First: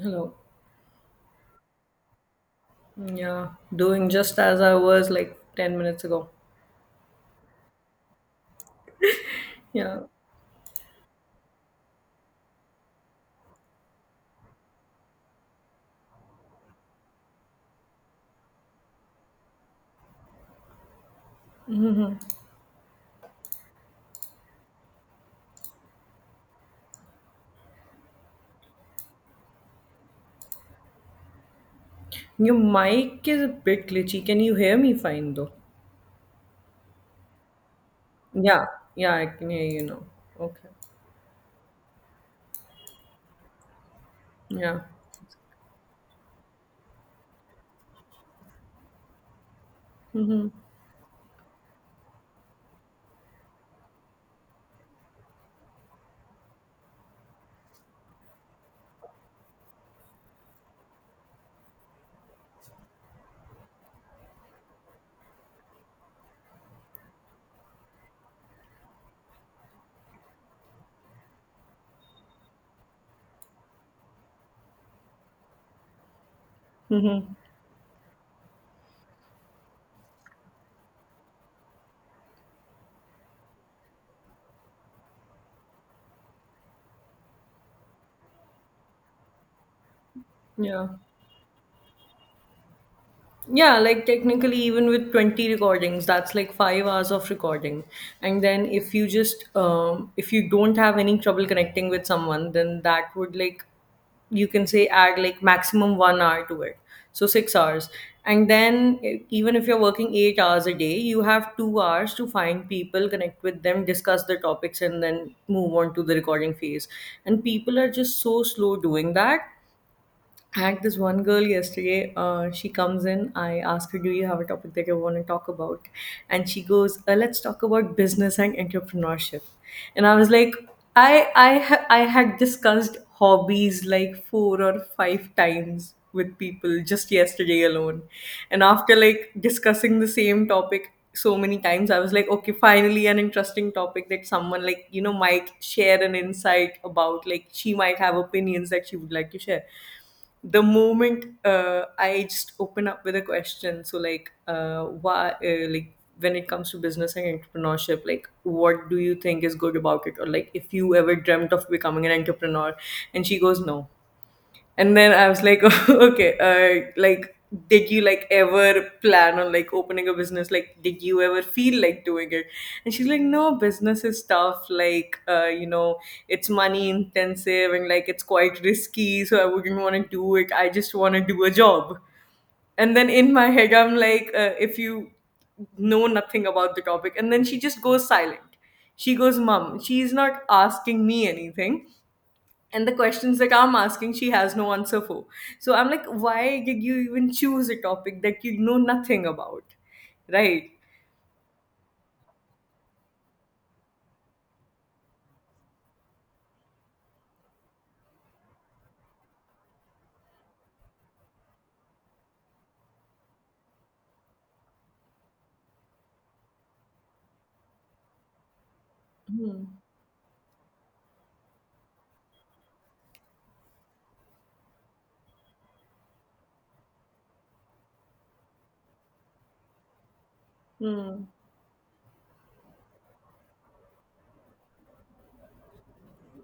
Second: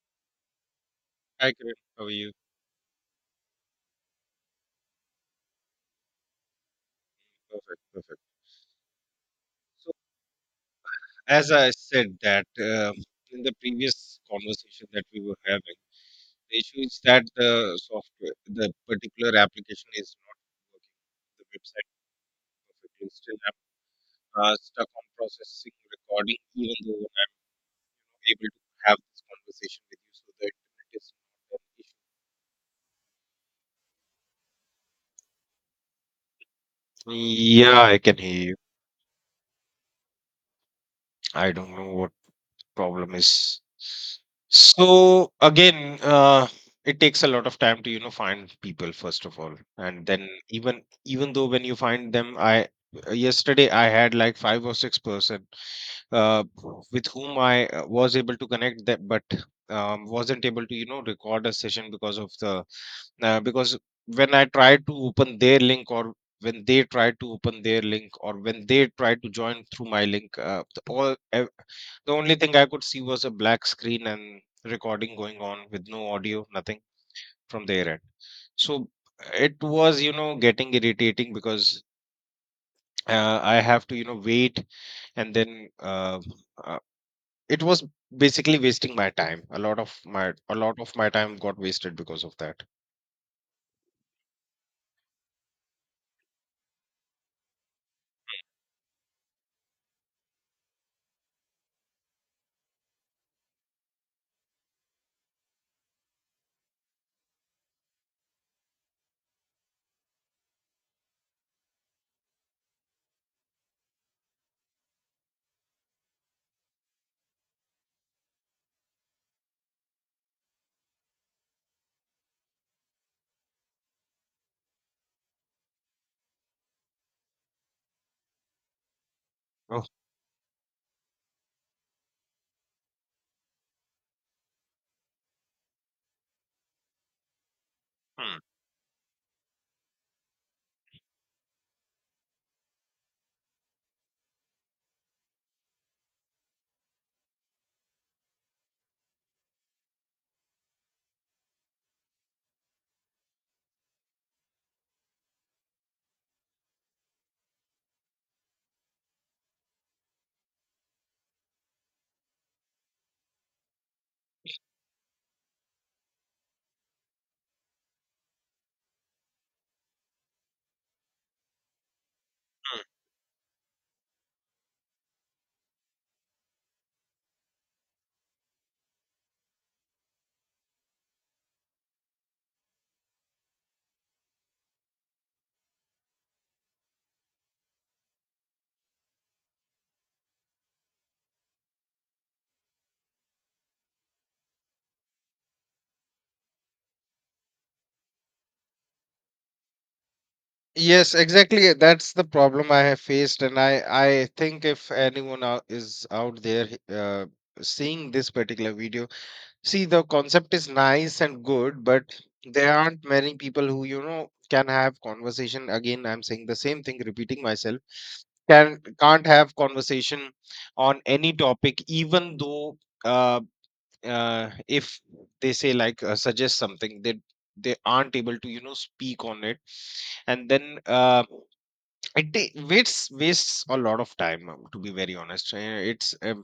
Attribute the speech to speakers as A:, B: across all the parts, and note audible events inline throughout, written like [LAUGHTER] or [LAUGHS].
A: Hello.
B: I can with you.
A: Yeah, doing just as I was like 10 minutes ago.
B: Perfect, perfect. So,
A: Yeah.
B: as I said that in the previous conversation that we were having, the issue is that the software, the particular application is not working. The website
A: hmm
B: perfectly still am stuck on processing recording, even though I'm able to have this conversation with you, so that it is not
A: Your mic is a bit glitchy. Can you hear me fine though?
B: an issue. Yeah, I can hear you.
A: Yeah. Yeah, I can hear you now. Okay.
B: I don't know what problem is.
A: Yeah.
B: So again, it takes a lot of time to find people first of all, and then
A: Mm-hmm.
B: even though when you find them, I yesterday I had like five or six person, uh, with whom I was able to connect that, but wasn't able to, you know, record a session because of the because when I tried to open their link or when they tried to open their link or when they tried to join through my link, the only thing I could see was a black screen and recording going on with no audio, nothing
A: Mm-hmm.
B: from their end. So it was, you know, getting irritating because I have to, you know, wait and then uh, it was basically wasting my time. a lot of my a lot
A: Yeah.
B: of my time got wasted because of that.
A: Yeah, like technically, even with 20 recordings, that's like 5 hours of recording. And then if you just, if you don't have any trouble connecting with someone, then that would like, you can say add like maximum 1 hour to it. So 6 hours. And then even if you're working 8 hours a day, you have 2 hours to find people, connect with them, discuss the topics, and then move on to the recording phase. And people are just so slow doing that. I had this one girl yesterday. She comes in. I ask her, "Do you have a topic that you want to talk about?" And she goes, "Let's talk about business and entrepreneurship."
B: Oh.
A: And I was like, "I I had discussed hobbies like four or five times with people just yesterday alone,
B: Hmm,
A: and after like discussing the same topic." So many times I was like, okay, finally an interesting topic that someone, like, you know, might share an insight about. Like, she might have opinions that she would like to share. The moment I just open up with a question, so like, why, like, when it comes to business and entrepreneurship, like, what do you think is good about it, or like if you ever dreamt of becoming an entrepreneur, and she goes no. And then I was like, [LAUGHS] okay, like, did you like ever plan on like opening a business? Like, did you ever feel like doing it?
B: hmm.
A: And she's like, no, business is tough. Like, you know, it's money intensive and like it's quite risky. So I wouldn't want to do it. I just want to do a job. And then in my head, I'm like, if you know nothing about the topic, and then she just goes silent. She goes, mom, she's not asking me anything, and the questions that I'm asking she has no answer for. So I'm like, why did you even choose a topic that you know nothing about, right?
B: Yes, exactly, that's the problem I have faced, and I think if anyone is out there seeing this particular video, see, the concept is nice and good, but there aren't many people who, you know, can have conversation. Again, I'm saying the same thing, repeating myself, can't have conversation on any topic. Even though Uh, if they say like, suggest something, they aren't able to, you know, speak on it. And then uh,
A: Hmm.
B: it ta- wastes a lot of time, to be very honest. Uh, it's um,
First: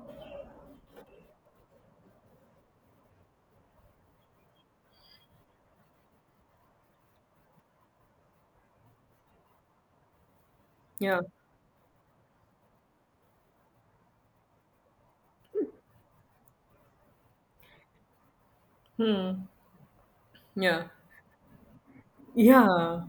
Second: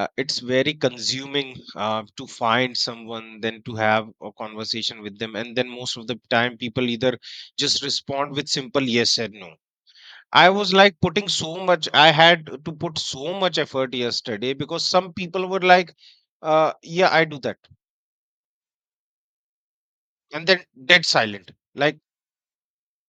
B: uh, It's very consuming to find someone, then to have a conversation with them, and then most of the time people either just respond with simple yes and no. I was like
A: Yeah.
B: putting so much, I had to put so much effort yesterday because some people were like, yeah, I do that.
A: Hmm.
B: And then
A: Yeah,
B: dead silent, like
A: yeah,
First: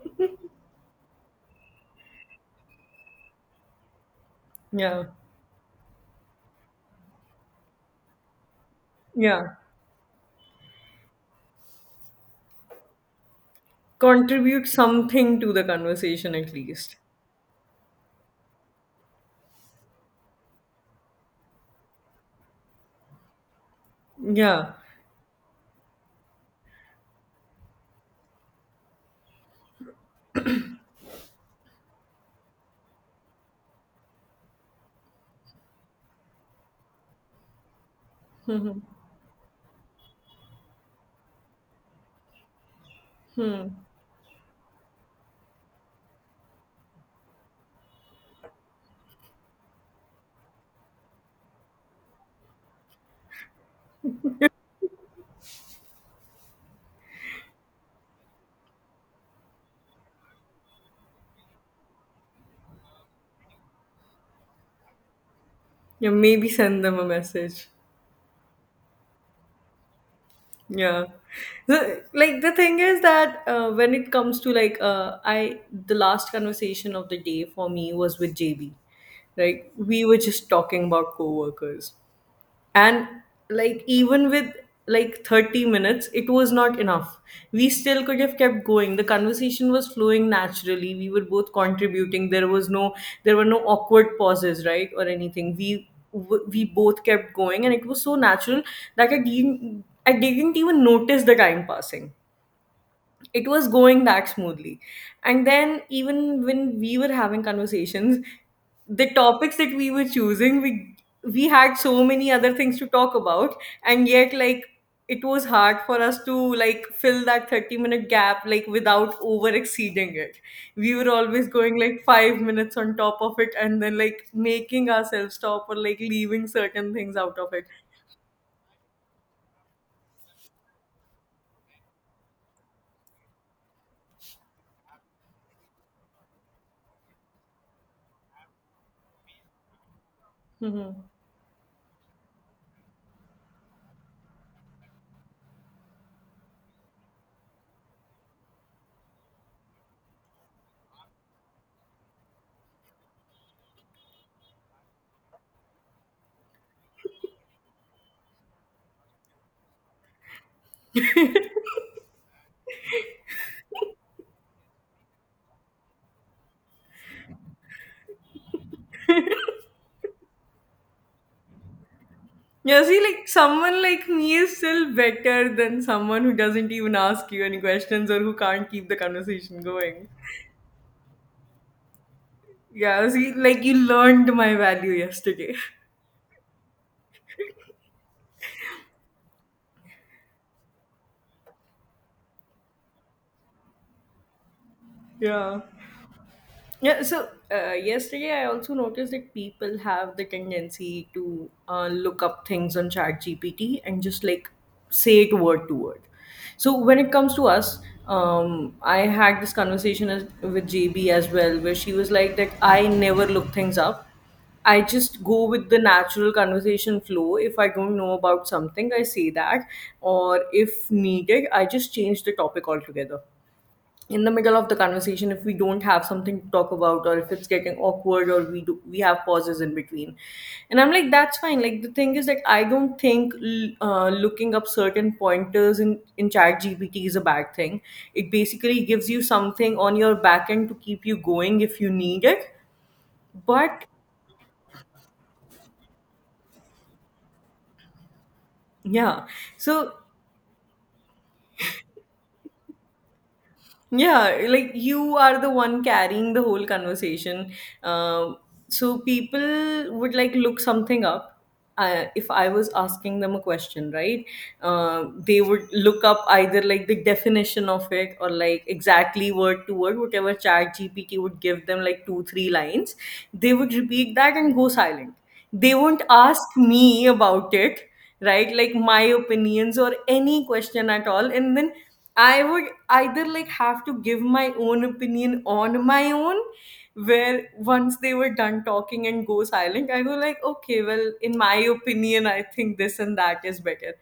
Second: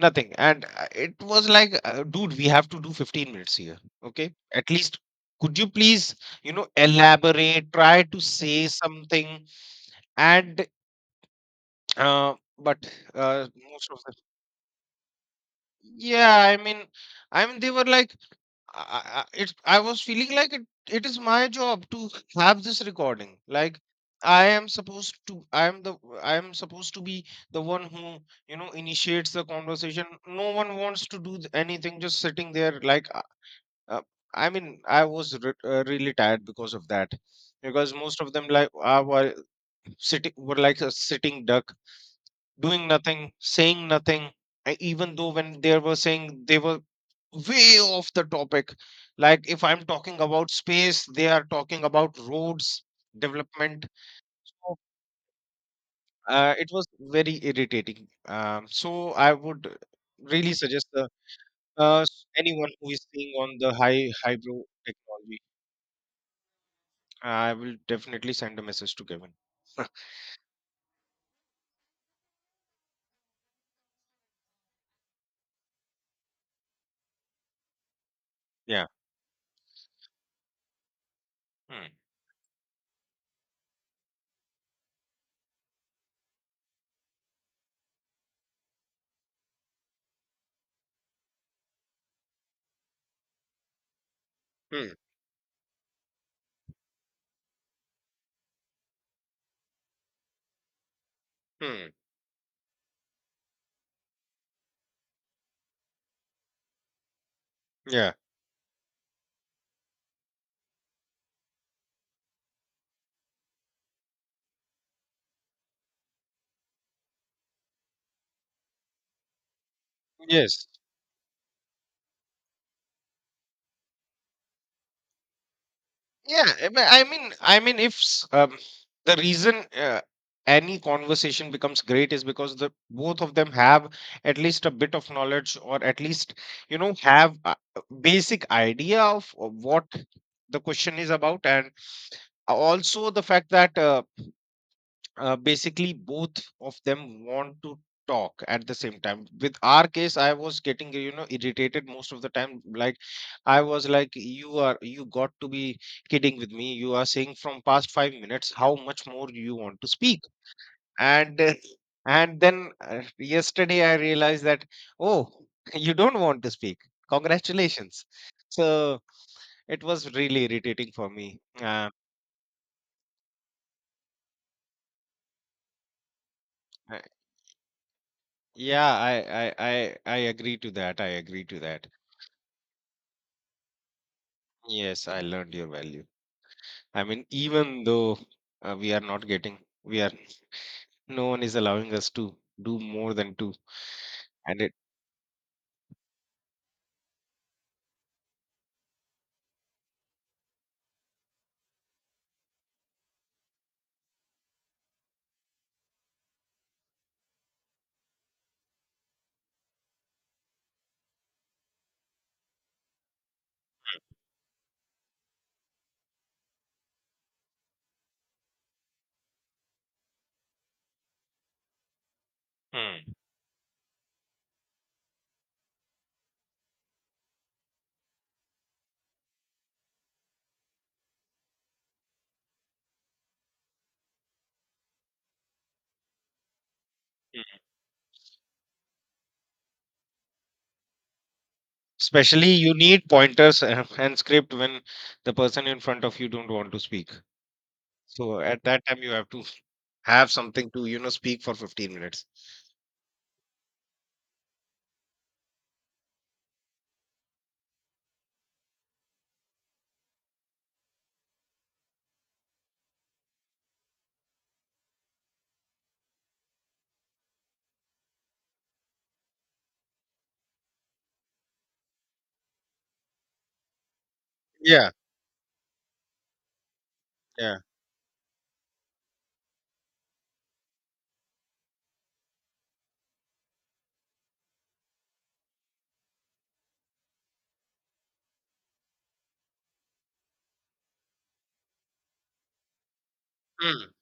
B: nothing, and it was like, dude, we have to do 15 minutes here, okay, at least.
A: yeah,
B: Could you please, you know, elaborate, try to say something.
A: yeah.
B: And uh, but uh, most of the,
A: Contribute something to the conversation
B: yeah,
A: at
B: i mean
A: least.
B: i mean they were like, I, I I- I was feeling like it is my job to have this recording. Like I am
A: Yeah.
B: supposed to I am the I am supposed to be the one who, you know, initiates the conversation. No one wants to do anything, just sitting there like uh, I mean, I was re really tired because of that. Because most of them like were sitting were like a sitting duck, doing nothing, saying nothing. Even though when they were saying, they were way off the topic. Like if I'm talking about space, they are talking about roads development. So, it was very irritating. So I would really suggest the, anyone who is seeing on the high hybro technology.
A: Yeah, maybe send them a
B: I
A: message.
B: will definitely send a message to Kevin. [LAUGHS]
A: Yeah. The, like, the thing is that when it comes to like I the last conversation of the day for me was with JB.
B: Yeah.
A: Like we were just talking about
B: Hmm.
A: coworkers, and like, even with like 30 minutes, it was not enough. We still could have kept going. The conversation was flowing naturally, we were both contributing. There was no, there were no awkward pauses, right,
B: Hmm.
A: or anything. We we both kept going and it was so natural that I didn't I didn't even notice the time
B: Hmm.
A: passing. It was going that smoothly. And then even when we were having
B: Yeah.
A: conversations, the topics that we were choosing, we had so many other things to talk about, and yet, like, it was hard for us to like fill that 30-minute gap like without over exceeding it.
B: Yes.
A: We were always going like 5 minutes on top of it and then like making ourselves stop or like
B: Yeah,
A: leaving
B: I mean,
A: certain
B: I
A: things
B: mean,
A: out of
B: I
A: it.
B: mean, if the reason any conversation becomes great is because the both of them have at least a bit of knowledge, or at least, you know, have a basic idea of what the question
A: Mm-hmm.
B: is about, and also the fact that basically both of them want to talk at the same time. With our case, I was getting, you know, irritated most of the time. Like, I was like, you are, you got to be kidding with me, you are saying from past 5 minutes, how much more do you want to speak? And uh, and then uh, yesterday I realized that, oh, [LAUGHS] you don't want to speak. Congratulations. So it was really irritating for me.
A: Yeah, see, like someone like me is still better than someone who doesn't even ask you any questions or who can't
B: Yeah,
A: keep the
B: I, I,
A: conversation
B: I,
A: going.
B: I agree to that. I agree to that.
A: Yeah, see, like you learned my value
B: Yes, I learned
A: yesterday.
B: your
A: [LAUGHS]
B: value. I mean, even though we are not getting, we are, no one is allowing us to do more than two. And it,
A: Yeah. Yeah, so yesterday I also noticed that people have the tendency to look up things on ChatGPT and just like say it word to word. So when it comes to us, I had this conversation with JB as well, where she was like that I never look things up. I just go with the natural conversation flow. If I don't know about something, I say that, or if needed, I just change the topic
B: hmm,
A: altogether in the middle of the conversation if we don't have something to talk about or if it's getting awkward or we have pauses in between. And I'm like, that's fine. Like, the thing is that I don't think looking up certain pointers in chat gpt is a bad
B: hmm,
A: thing. It basically gives you something on your back end to keep you going if you need
B: especially
A: it.
B: you need pointers [LAUGHS]
A: But
B: and script when the person in front of you don't want to speak. So at that time, you
A: yeah,
B: have to
A: so.
B: have something to, you know, speak for 15 minutes.
A: Yeah, like you are the one carrying the whole conversation. Um, so people would like look something up. If I was asking them a question, right? They would look up either like the definition of it or like exactly word to word, whatever Chat GPT would give them, like two, three lines. They would repeat that and go
B: Yeah,
A: silent. They won't ask me about
B: yeah,
A: it, right? Like my opinions or any question at all. And then I would either like have to give my own opinion on my own, where once they were done talking and go silent, I go like, okay, well, in my opinion, I think this and that is
B: mm,
A: better.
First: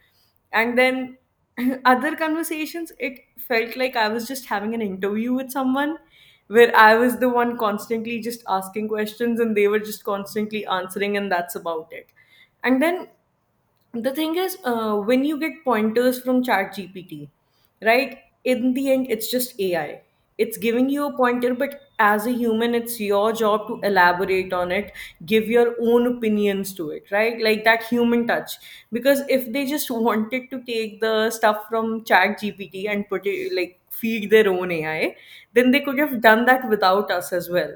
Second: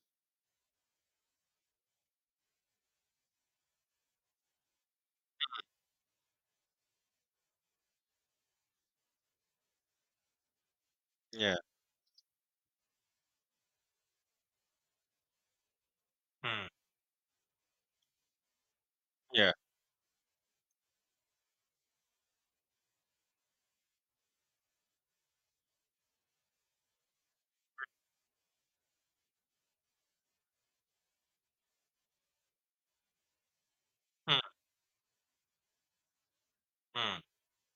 A: And then [CLEARS THROAT] other conversations, it felt like I was just having an interview with someone where I was the one constantly just asking questions and they were just constantly answering, and
B: yeah,
A: that's about it. And then the thing is when you get pointers from
B: mm,
A: chat gpt, right, in the end it's
B: yeah,
A: just ai. It's giving you a pointer, but as a human it's your job to elaborate on it, give your own opinions to it, right? Like that human touch. Because if they just [LAUGHS] wanted to take the stuff from chat gpt and put it, like, feed
B: mm,
A: their own ai, then they could have done that without
B: mm,
A: us as well.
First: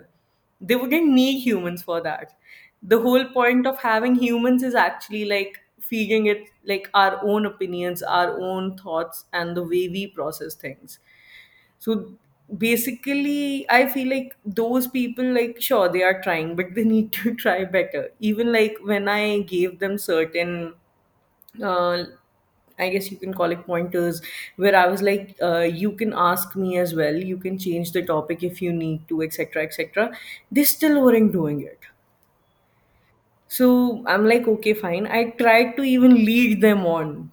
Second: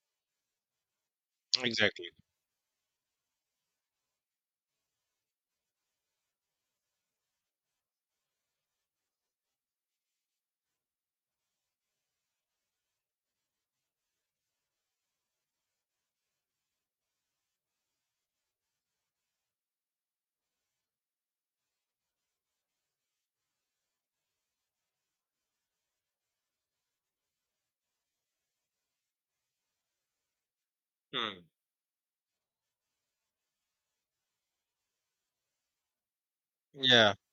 A: They wouldn't need humans for
B: exactly.
A: that. The whole point of having humans is actually like feeding it like our own opinions, our own thoughts, and the way we process things. So basically, I feel like those people, like, sure, they are trying, but they need to [LAUGHS] try better. Even like when I gave them certain uh, I guess you can call it pointers, where I was like, you can ask me as well, you can change the topic if you need to, etc., etc. They still weren't
B: Mm,
A: doing it. So I'm like, okay, fine. I tried to even lead them
B: yeah.
A: on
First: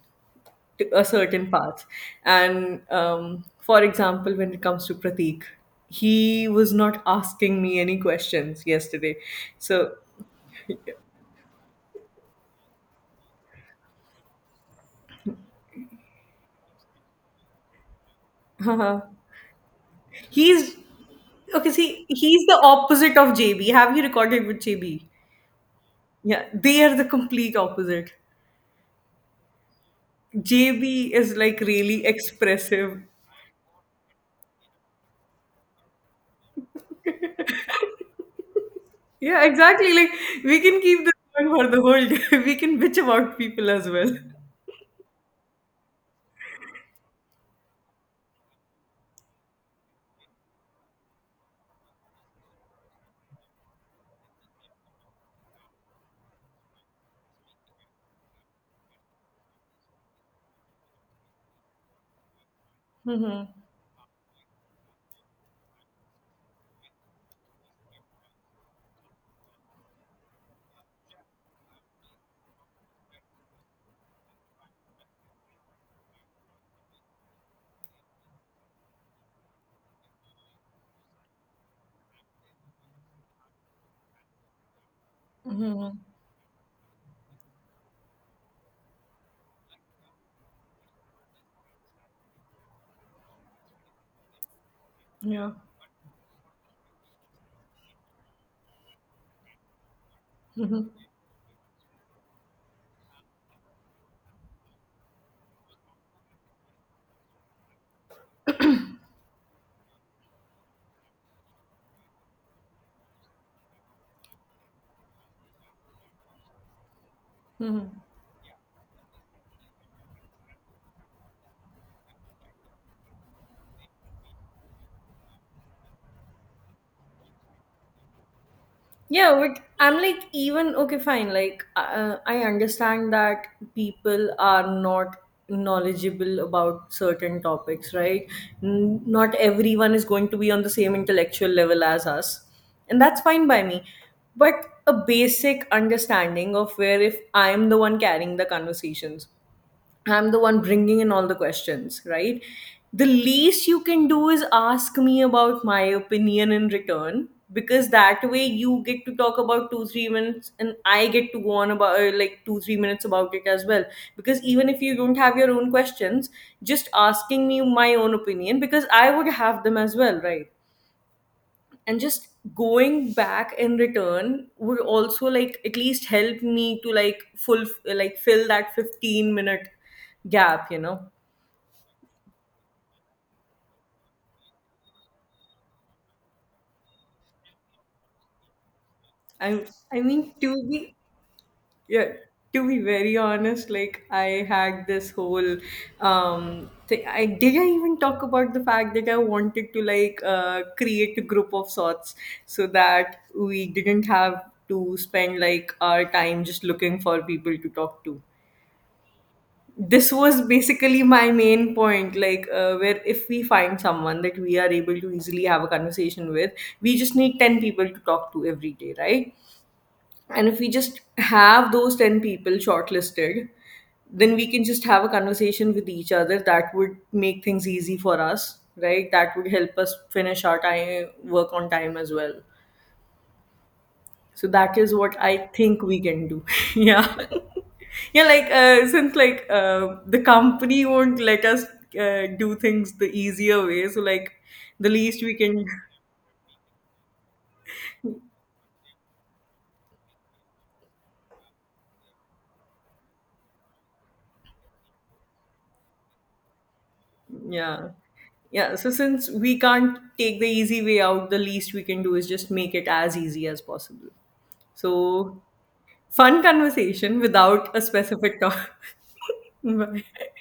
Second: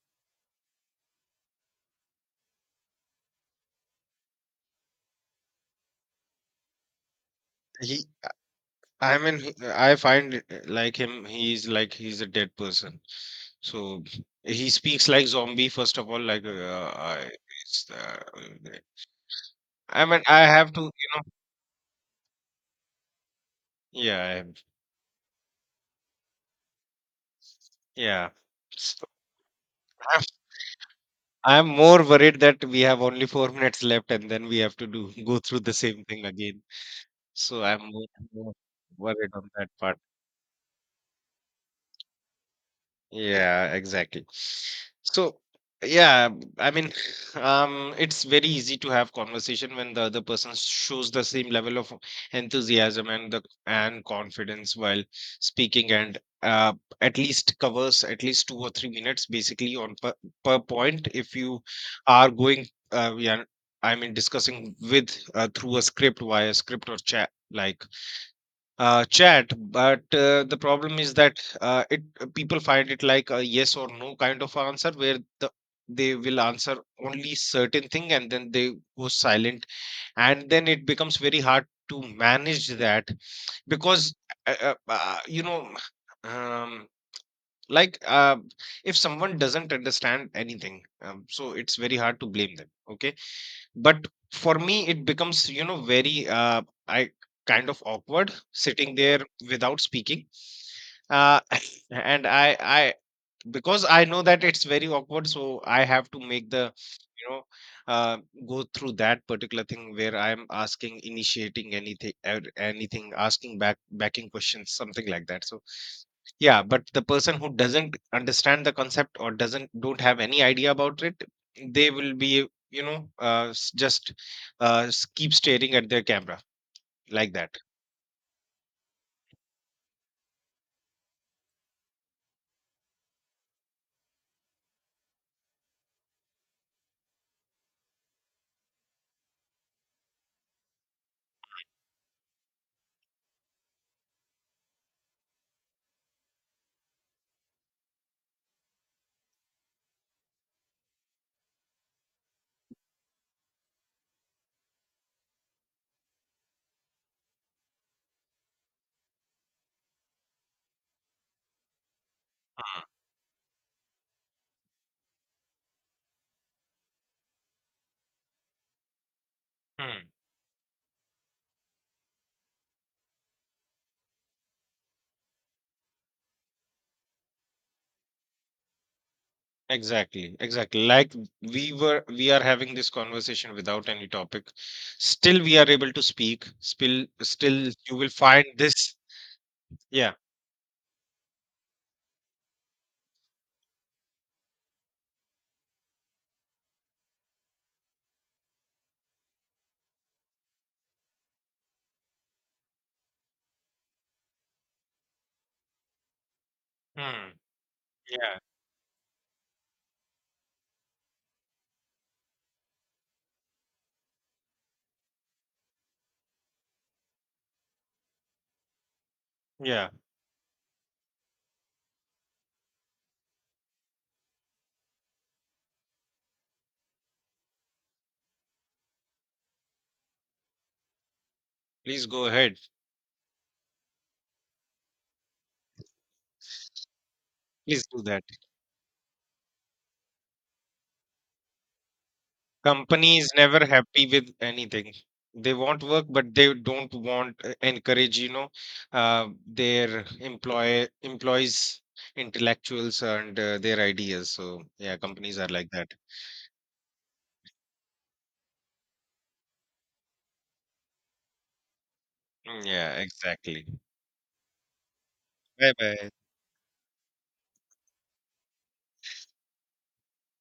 A: to a certain path. And for example, when it comes to Pratik, he was not asking me any
B: He,
A: questions
B: I
A: yesterday.
B: mean, I
A: So,
B: find it, he's like, he's a dead person. So he speaks like zombie, first of all. Like, it's, uh,
A: [LAUGHS]
B: I mean, I have
A: he's
B: to, you know,
A: okay. See, he's the opposite of JB. Have you
B: yeah,
A: recorded with JB? Yeah, they are the complete opposite.
B: yeah. [LAUGHS] So I'm,
A: JB is like
B: I'm
A: really
B: more worried that we have
A: expressive.
B: only 4 minutes left and then we have to do go through the same thing again. So more worried
A: Yeah,
B: on that
A: exactly.
B: part.
A: Like we can keep this going for the whole day. [LAUGHS] We can bitch about people
B: Yeah,
A: as well.
B: exactly. So, yeah, I mean, [SIGHS] [LAUGHS] it's very easy to have conversation when the other person shows the same level of enthusiasm and the and confidence while speaking, and uh, at least covers at least 2 or 3 minutes basically on per point. If you are going, yeah,
A: Mm-hmm.
B: I mean, discussing with, through a script via script or chat, like, chat, but the problem is that it people find it like a yes or no kind of answer, where the they will answer only certain thing and then they go silent, and then it becomes very hard to manage that, because you know,
A: Mm-hmm.
B: um, like uh, if someone doesn't understand anything, so it's very hard to blame them, okay, but for me it becomes,
A: Yeah.
B: you know, very I kind of awkward sitting there without speaking.
A: Mm-hmm.
B: uh, [LAUGHS] and I because I know that it's very awkward, so I have to make the, you know, uh, go through that particular thing where I'm asking, initiating anything, anything, asking backing questions, something like that. So yeah, but the person who
A: Mm-hmm.
B: doesn't understand the concept or doesn't don't have any idea about it, they will be, you know, just keep staring at their camera like that.
A: Yeah, but I'm like, even okay, fine. Like, I understand that people are not knowledgeable about certain topics, right? Not everyone is going to be on the same intellectual level as us, and that's fine by me. But a basic understanding of where if I'm the one carrying the conversations, I'm the one bringing in all the questions, right? The least you can do is ask me about my opinion in return, because that way you get to talk about 2 3 minutes and I get to go on about like 2 3 minutes about it as well, because even if you don't have your own questions, just asking me my own opinion, because I would have them as well, right? And just going back in return would also like at least help me to like full like fill that 15-minute
B: Exactly,
A: gap, you
B: exactly.
A: know.
B: Like we are having this conversation without any topic. Still, we are able to speak. Still, you will find this.
A: i i
B: Yeah.
A: mean to be, yeah, to be very honest, like I had this whole thing. I did, I even talk about the fact that I wanted to like create a group of sorts, so that we didn't have to spend like our time just looking for
B: Hmm.
A: people to talk to.
B: Yeah.
A: This was basically my main point, like where if we find someone that we are able to easily have a conversation with, we just need 10 people to talk to every day, right?
B: Yeah.
A: And if we just have those 10 people shortlisted, then we can just have a conversation with each other. That would make things easy for us, right? That would help us finish our time, work on time
B: Please
A: as
B: go
A: well.
B: ahead.
A: So that is what I think we can do. [LAUGHS] Yeah.
B: Please do that.
A: Yeah, like since like the company won't let us do things the
B: Company is never
A: easier way, so
B: happy with
A: like the
B: anything.
A: least we
B: They
A: can,
B: want work, but they don't want encourage, you know, their employees, intellectuals, and their ideas. So yeah, companies are like that.
A: yeah, yeah. So since we can't take the easy way out, the least we can do is just
B: Mm,
A: make it
B: yeah.
A: as easy as
B: Exactly.
A: possible. So
B: Bye bye.
A: fun conversation without a specific talk. [LAUGHS] Bye.